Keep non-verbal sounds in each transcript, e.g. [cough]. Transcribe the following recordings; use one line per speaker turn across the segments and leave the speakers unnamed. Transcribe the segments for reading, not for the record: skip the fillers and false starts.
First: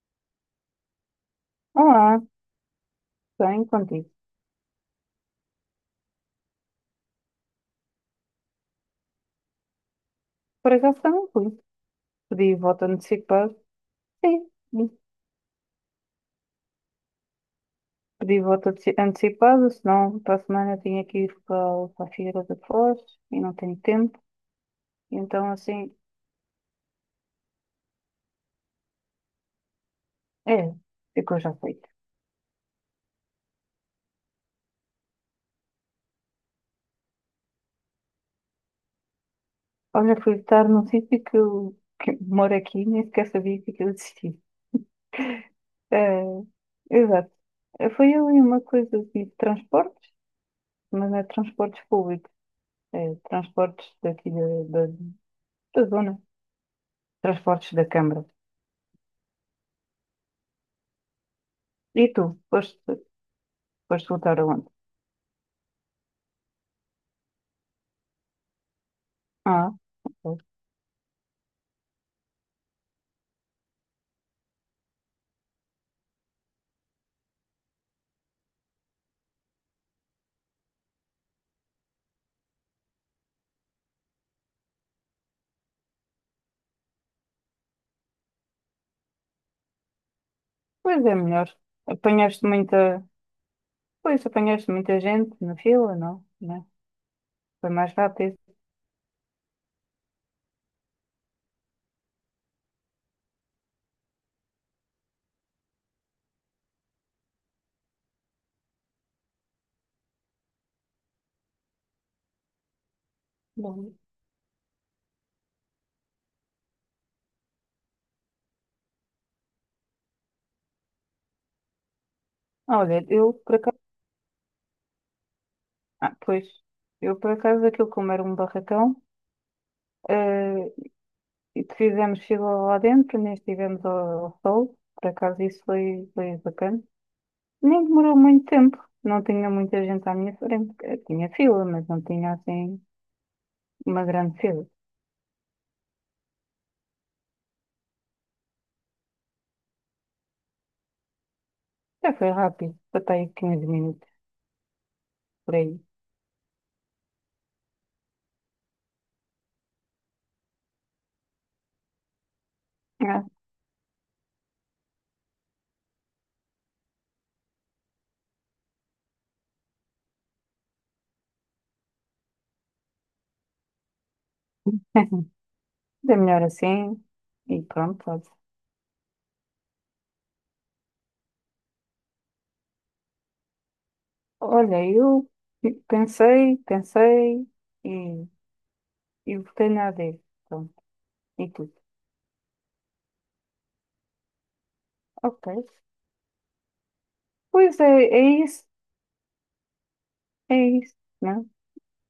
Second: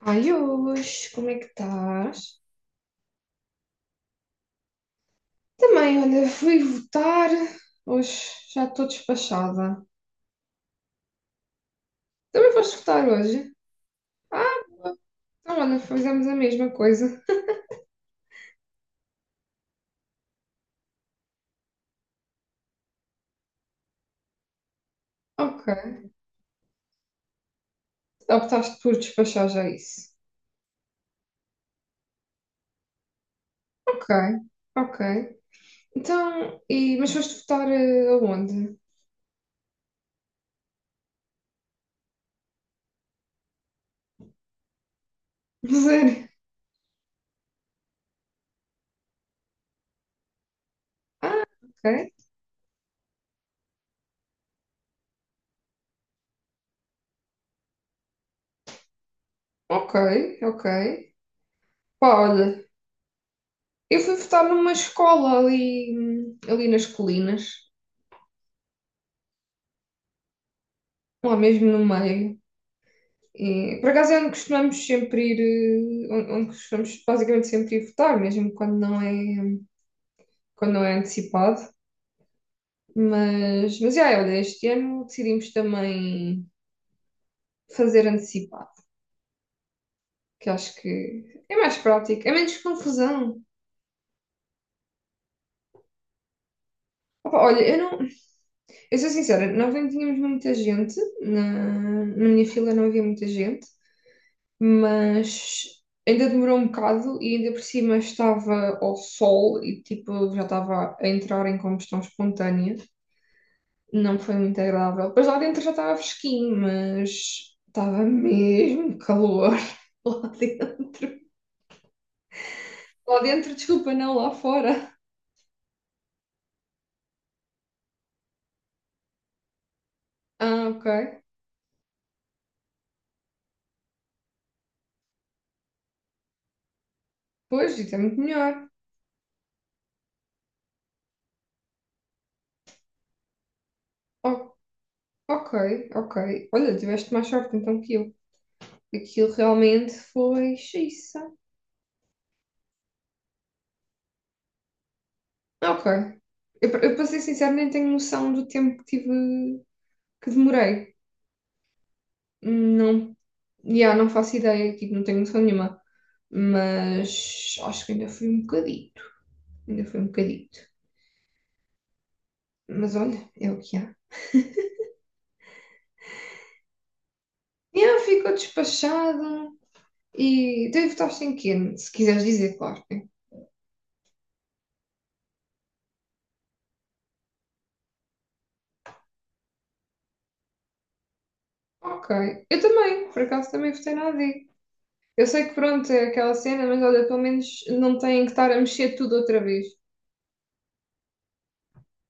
Ai, hoje, como é que
Olá,
estás?
bem contigo.
Também, olha, fui votar. Hoje já estou despachada.
Por acaso também fui.
Também
Pedi
foste
voto
votar hoje?
antecipado. Sim,
Ah, boa. Então, olha, fizemos a mesma coisa.
pedi antecipado, senão para a semana eu tinha que ir para a Figueira da Foz e não tenho tempo. Então
Ok.
assim,
Optaste por despachar já isso.
é, ficou já feito.
Ok, ok. Então, e, mas foste votar aonde?
Olha, fui votar num sítio que moro aqui, nem sequer sabia que aquilo existia.
[laughs]
É,
Sério?
exato. Foi ali uma coisa assim de transportes, mas não é
Ah,
transportes
ok.
públicos, é transportes daqui da zona, transportes da Câmara.
Ok, ok.
E
Pá,
tu?
olha,
Foste,
eu
foste
fui
votar
votar
aonde?
numa escola ali, ali nas colinas,
Ah, pois.
lá mesmo no meio. E, por acaso é onde costumamos sempre ir, onde, onde costumamos basicamente sempre ir votar, mesmo quando não é antecipado. Mas yeah, olha, este ano decidimos também fazer antecipado, que acho
Pois é
que
melhor.
é mais prático, é
Apanhaste
menos
muita.
confusão.
Pois, apanhaste muita gente na fila, não? Né?
Opa, olha,
Foi
eu
mais
não,
rápido.
eu sou sincera, nós nem tínhamos muita gente, na, na minha fila não havia muita gente, mas ainda demorou um bocado e ainda por cima estava ao sol e tipo já estava a entrar em combustão espontânea.
Bom.
Não foi muito agradável. Depois lá dentro já estava fresquinho, mas estava mesmo calor [laughs] lá dentro.
Ah, olha,
Lá
eu
dentro,
por acaso.
desculpa, não, lá fora.
Ah, pois. Eu por acaso, aquilo como era um barracão,
Ah, ok.
eh, e fizemos fila lá dentro, nem estivemos ao sol. Por acaso, foi bacana.
Pois,
Nem
isso é
demorou
muito
muito
melhor.
tempo. Não tinha muita gente à minha frente. Tinha fila, mas não tinha assim uma grande
O-
fila.
ok, ok. Olha, tiveste mais sorte então que eu. Aquilo realmente foi xiça.
Já foi rápido. Até aí 15 minutos. Por aí.
Ok. Eu, para ser sincero, nem tenho noção do tempo que tive, que demorei. Não,
É.
yeah, não faço ideia, tipo, não tenho noção nenhuma. Mas acho que ainda foi um bocadito. Ainda foi um bocadito. Mas olha, é o que há.
[laughs] É melhor assim. E
Yeah,
pronto, pode.
ficou despachado. E então, e votaste em quê? Se quiseres dizer, claro. Né?
Olha, eu pensei e, e votei na AD. Pronto, e tudo.
Ok. Eu também, por acaso também votei na AD. Eu sei
Ok.
que pronto, é aquela cena, mas olha, pelo menos
Pois
não
é, é
têm que estar a
isso,
mexer tudo outra vez.
é isso, não?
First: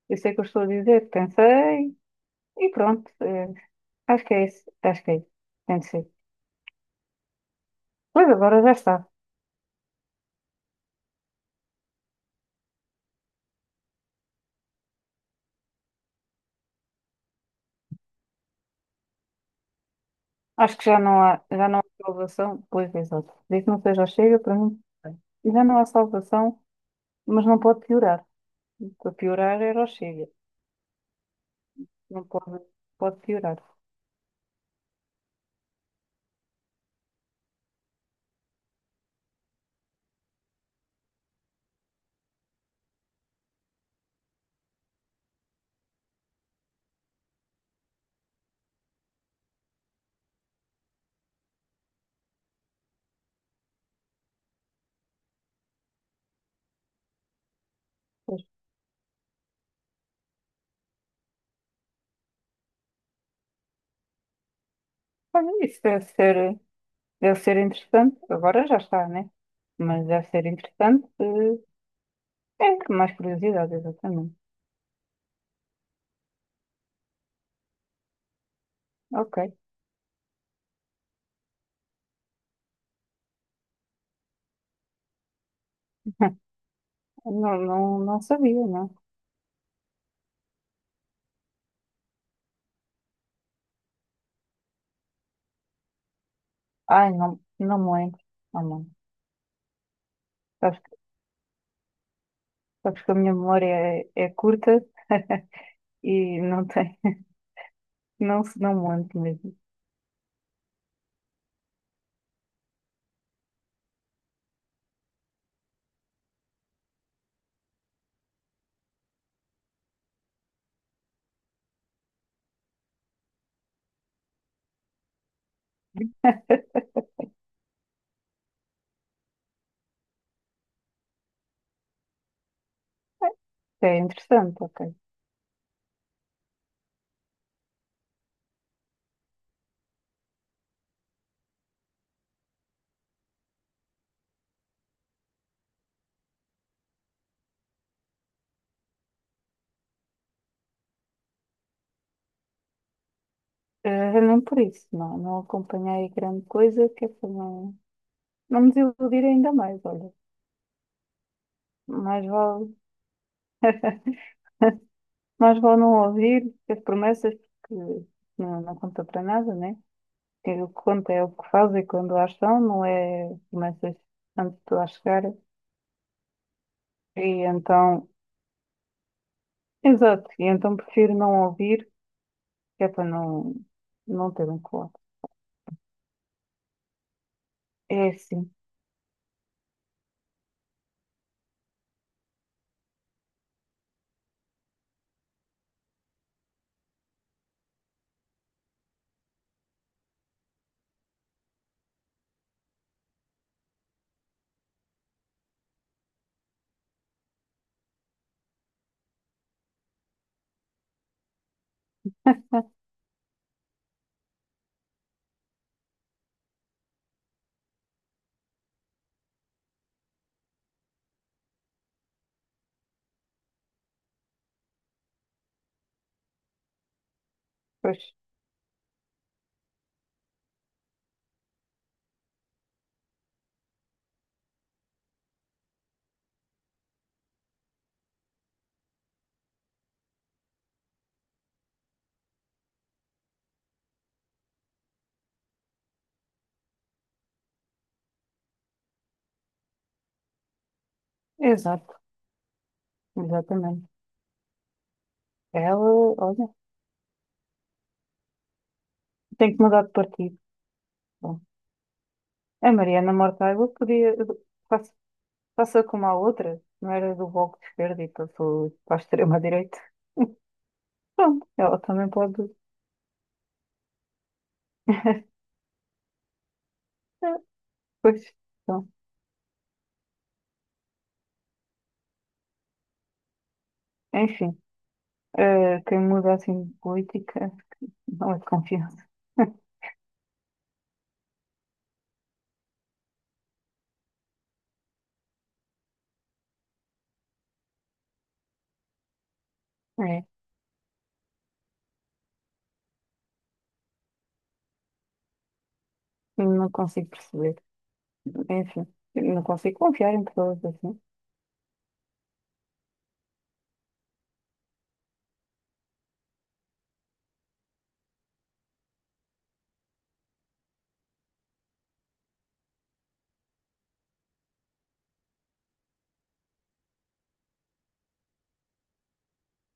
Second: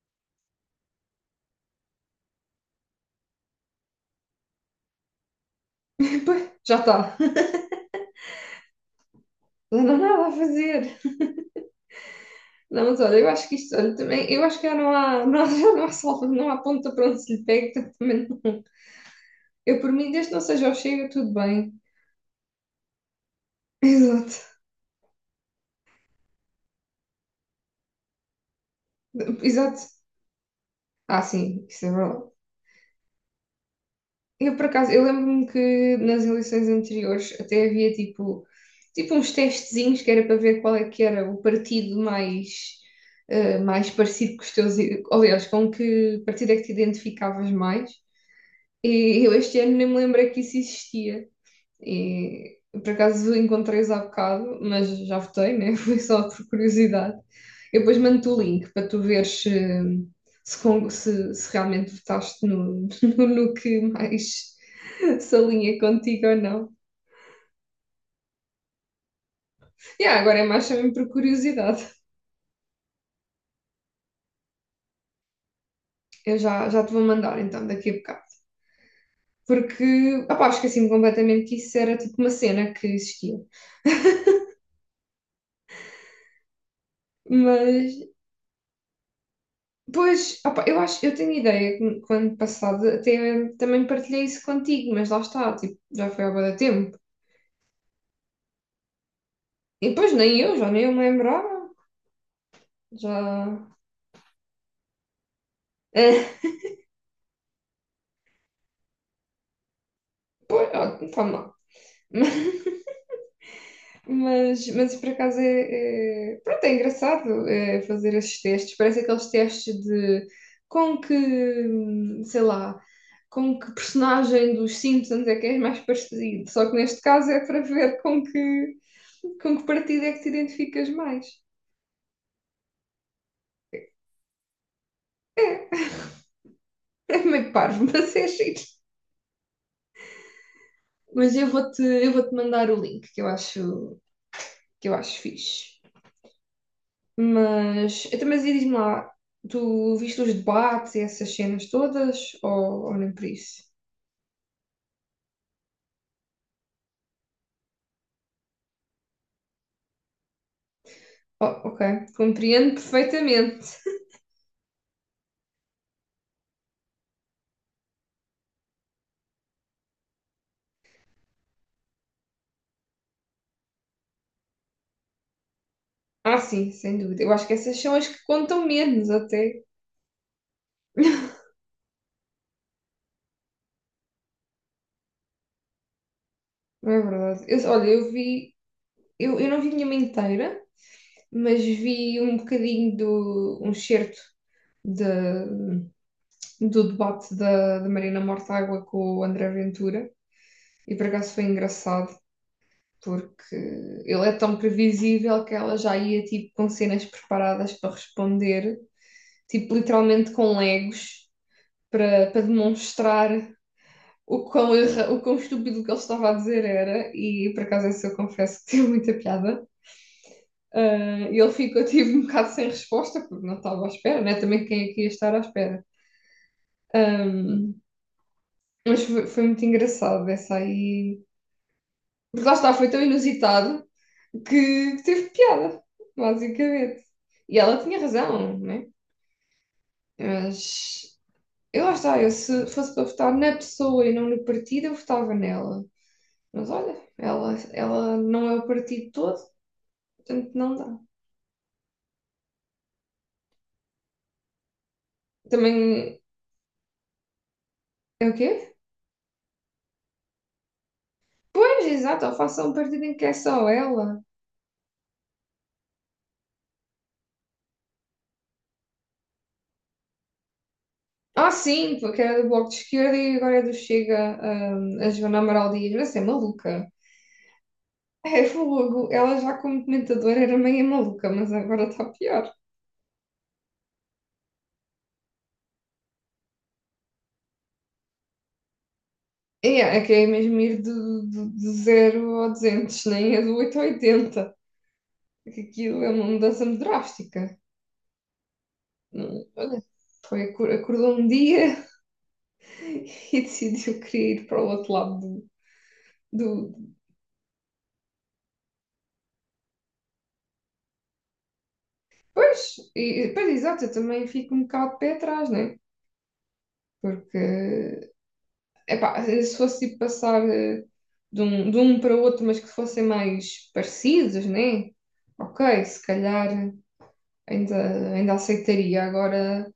Eu sei o que eu estou a dizer, pensei e pronto. É, acho que é isso. Tem de ser.
[laughs] Pois, já está. Já
Pois agora já está.
Não há nada a fazer. Não, mas olha, eu acho que isto, olha, também, eu acho que já não há, não, [laughs] já não há salva, não há ponta para onde se lhe pegue, portanto, também eu, por mim, desde que não seja o
Acho que
Chega, tudo
já
bem.
não há salvação. Pois, exato. Desde que não
[laughs]
seja o
Exato,
Chega, para mim, bem. Já não há salvação, mas não pode piorar. Para piorar
exato.
era o Chega.
Ah, sim, isso é
Não
verdade.
pode, pode piorar.
Eu, por acaso, eu lembro-me que nas eleições anteriores até havia, tipo, tipo uns testezinhos que era para ver qual é que era o partido mais, mais parecido com os teus... Aliás, com que partido é que te identificavas mais. E eu este ano nem me lembrei que isso existia. E por acaso encontrei-os há bocado, mas já votei, né? [laughs] Foi só por curiosidade. Eu depois mando-te o
Pois.
link para tu veres se, se, se realmente votaste no, [laughs] no, no que mais se
Olha,
alinha contigo ou não.
deve ser interessante. Agora já está, né?
E
Mas
ah,
deve
agora
ser
é mais também
interessante.
por curiosidade.
É, mais curiosidade, exatamente.
Eu já, já te vou mandar então daqui a bocado.
Ok.
Porque, opá, esqueci-me completamente que isso era tipo uma cena que existia.
[laughs] Não, não,
Mas
não sabia, não.
pois, opa, eu acho, eu tenho ideia que o ano passado até também partilhei isso contigo, mas lá está, tipo, já foi há bué de tempo.
Ai, não, não me lembro. Ah, não.
E depois nem eu, já
Sabes,
nem eu
que
me lembrava,
sabes que a minha
já...
memória é curta e
[laughs]
não tem, [laughs] não me lembro mesmo.
Pois, ó, tá mal. [laughs] Mas por acaso é, pronto, é engraçado é, fazer esses testes. Parece aqueles testes de com que, sei lá, com que personagem dos Simpsons é que és mais parecido. Só que neste
[laughs]
caso é para ver com que partido é que te identificas mais.
É interessante, ok.
[laughs] É meio parvo, mas é giro. Mas eu vou-te mandar o link que eu acho fixe. Mas, então, mas e diz-me lá, tu viste os debates e essas cenas todas ou nem por isso?
Não por isso, não, não acompanhei grande coisa, que é para não, não me desiludir ainda mais, olha.
Oh, ok,
Mais vale.
compreendo perfeitamente.
Mais vale não ouvir as promessas, porque não conta para nada, né? Que o que conta é o que faz e quando as são, não é promessas antes de tu lá chegar.
Ah, sim, sem dúvida.
E
Eu acho que essas são as
então,
que contam menos até.
exato, e então prefiro
[laughs]
não ouvir, que é para não, não ter um colado.
Não é verdade. Eu, olha,
É
eu
assim,
vi, eu não vi nenhuma inteira, mas vi um bocadinho do um certo da do debate da, da Marina Mortágua com o André Ventura e por acaso foi engraçado porque ele é tão previsível que ela já ia tipo com cenas preparadas para responder, tipo literalmente com legos para, para demonstrar o quão, erra, o quão estúpido que ele estava a dizer era e por acaso esse eu confesso que [laughs] teve muita piada. Ah, e ele ficou, tive um bocado sem resposta, porque não estava à espera, né? Também quem é que ia estar à espera. Ahm,
pois,
mas foi, foi muito engraçado essa aí. Porque lá está, foi tão inusitado que teve piada, basicamente. E ela tinha razão, né? Mas eu lá está, eu se fosse para votar na pessoa e não no partido, eu votava nela. Mas olha, ela não é o partido todo, portanto não dá.
exato, exatamente. Ela,
Também
olha,
é o quê?
tem que mudar de partido. Bom,
Pois, exato, ou faça um
a
partido
Mariana
em que é só
Mortágua podia,
ela.
passa, passa como a outra, não era do Bloco de Esquerda e passou para a extrema-direita. Pronto,
Ah,
ela
sim,
também
porque era do
pode.
Bloco de Esquerda e agora é do Chega, ah, a Joana Amaral Dias, mas é maluca.
É, pois,
É
então,
fogo. Ela já como comentadora era meio maluca, mas agora está pior.
enfim, quem muda assim de política não é de confiança. [laughs]
É, é que é mesmo ir do, do, do 0 ao 200, nem é do 8 ao 80. É que aquilo é uma mudança muito drástica. Olha,
É,
foi, acordou um dia [laughs] e decidiu que queria ir para o outro lado do...
não
do...
consigo perceber. Enfim, não consigo confiar em pessoas assim.
Pois, e, pois, exato, eu também fico um bocado de pé atrás, né? Porque epá, se fosse tipo, passar de um para o outro, mas que fossem mais parecidos, né? Ok, se calhar ainda, ainda aceitaria. Agora,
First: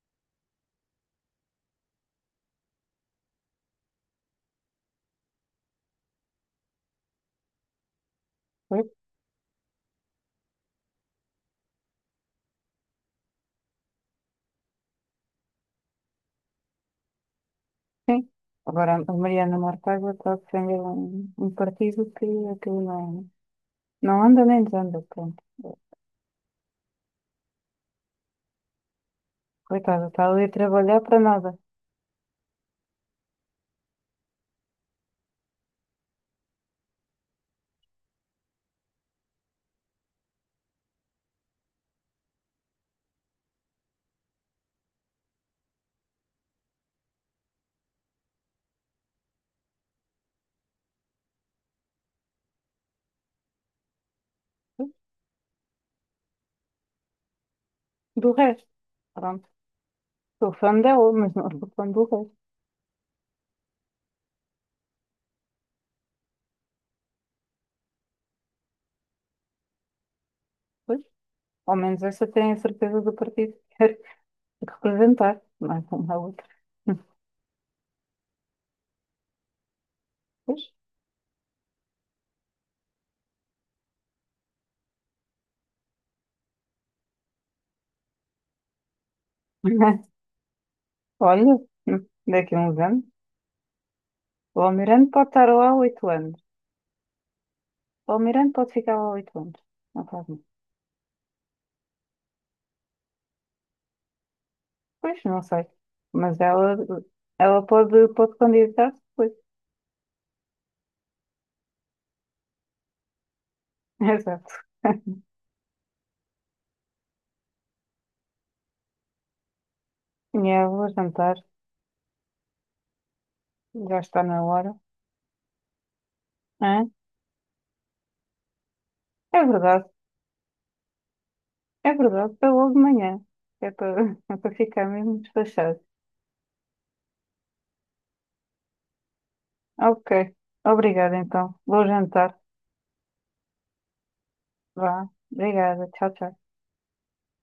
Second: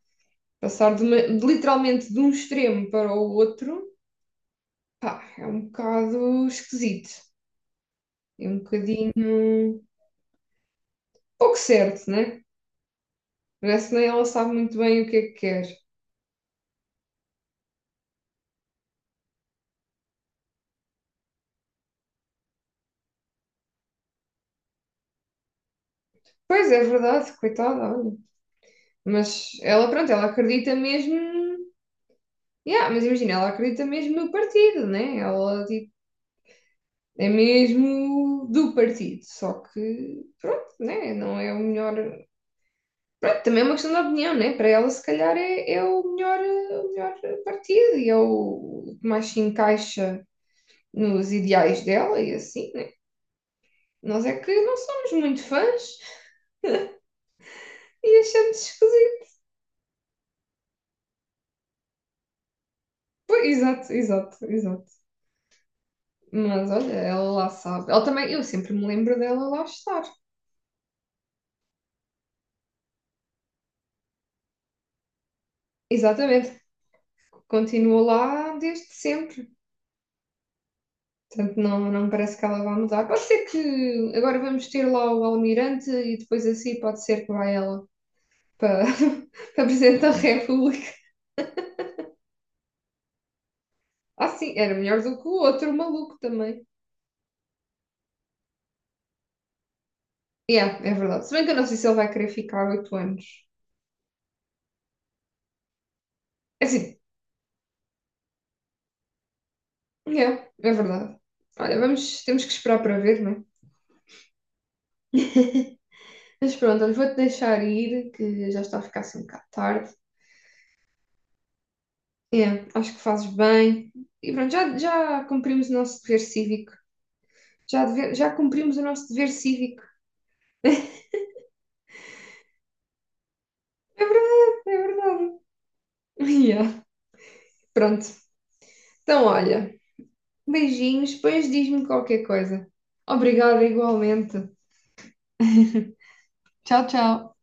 passar de de literalmente de um extremo para o outro, pá, é um bocado esquisito. É um
Pois,
bocadinho pouco certo, né? Parece que nem ela sabe muito bem o que é que quer.
sim. Agora, a Mariana Mortágua está a defender um partido que aquilo não anda nem desanda. Pronto.
Pois é, verdade, coitada, olha. Mas ela,
Coitada,
pronto,
está
ela
ali a
acredita
trabalhar
mesmo.
para nada.
Yeah, mas imagina, ela acredita mesmo no partido, né? Ela, tipo, é mesmo do partido, só que pronto, né? Não é o melhor. Pronto, também é uma questão de opinião, né? Para ela, se calhar, é, é o melhor partido e é o que mais se encaixa nos ideais dela e assim, né? Nós é que não somos muito fãs e
Do
achamos
resto,
esquisito.
pronto. Sou fã dela, mas não sou fã do resto.
Pois, exato, exato, exato. Mas olha, ela lá sabe. Ela também, eu sempre me lembro dela lá estar.
Pois, ao menos essa tem a certeza do partido. Tem que representar, mais uma outra.
Exatamente, continua lá desde sempre.
Pois.
Portanto, não, não me parece que ela vá mudar. Pode ser que agora vamos ter lá o Almirante e depois assim pode ser que vá ela para, [laughs] para Presidente da
[laughs]
República.
Olha, daqui a uns anos.
Ah, sim,
O
era melhor
Almirante
do que
pode
o
estar lá
outro
há oito
maluco
anos.
também.
O Almirante pode ficar lá há oito anos. Não faz mal.
Yeah, é verdade. Se bem que eu não sei se ele vai querer ficar oito anos.
Pois, não sei. Mas
É
ela,
assim,
ela pode candidatar-se depois.
yeah, é verdade. Olha, vamos, temos que esperar para ver, não é?
[laughs] Exato.
[laughs] Mas pronto, olha, vou-te deixar ir, que já está a ficar assim um bocado tarde.
Minha avó jantar.
Yeah, acho que fazes bem.
Já está
E
na
pronto,
hora.
já, já cumprimos o nosso dever cívico.
Hã?
Já, já cumprimos o nosso dever
É
cívico.
verdade. É verdade. É logo de manhã. É
É
para, [laughs] é para
verdade, é
ficar mesmo
verdade.
despachado.
Yeah. Pronto. Então, olha,
Ok.
beijinhos,
Obrigada,
depois
então.
diz-me
Vou
qualquer
jantar.
coisa. Obrigada igualmente.
Vá. Obrigada. Tchau, tchau.
Tchau, tchau.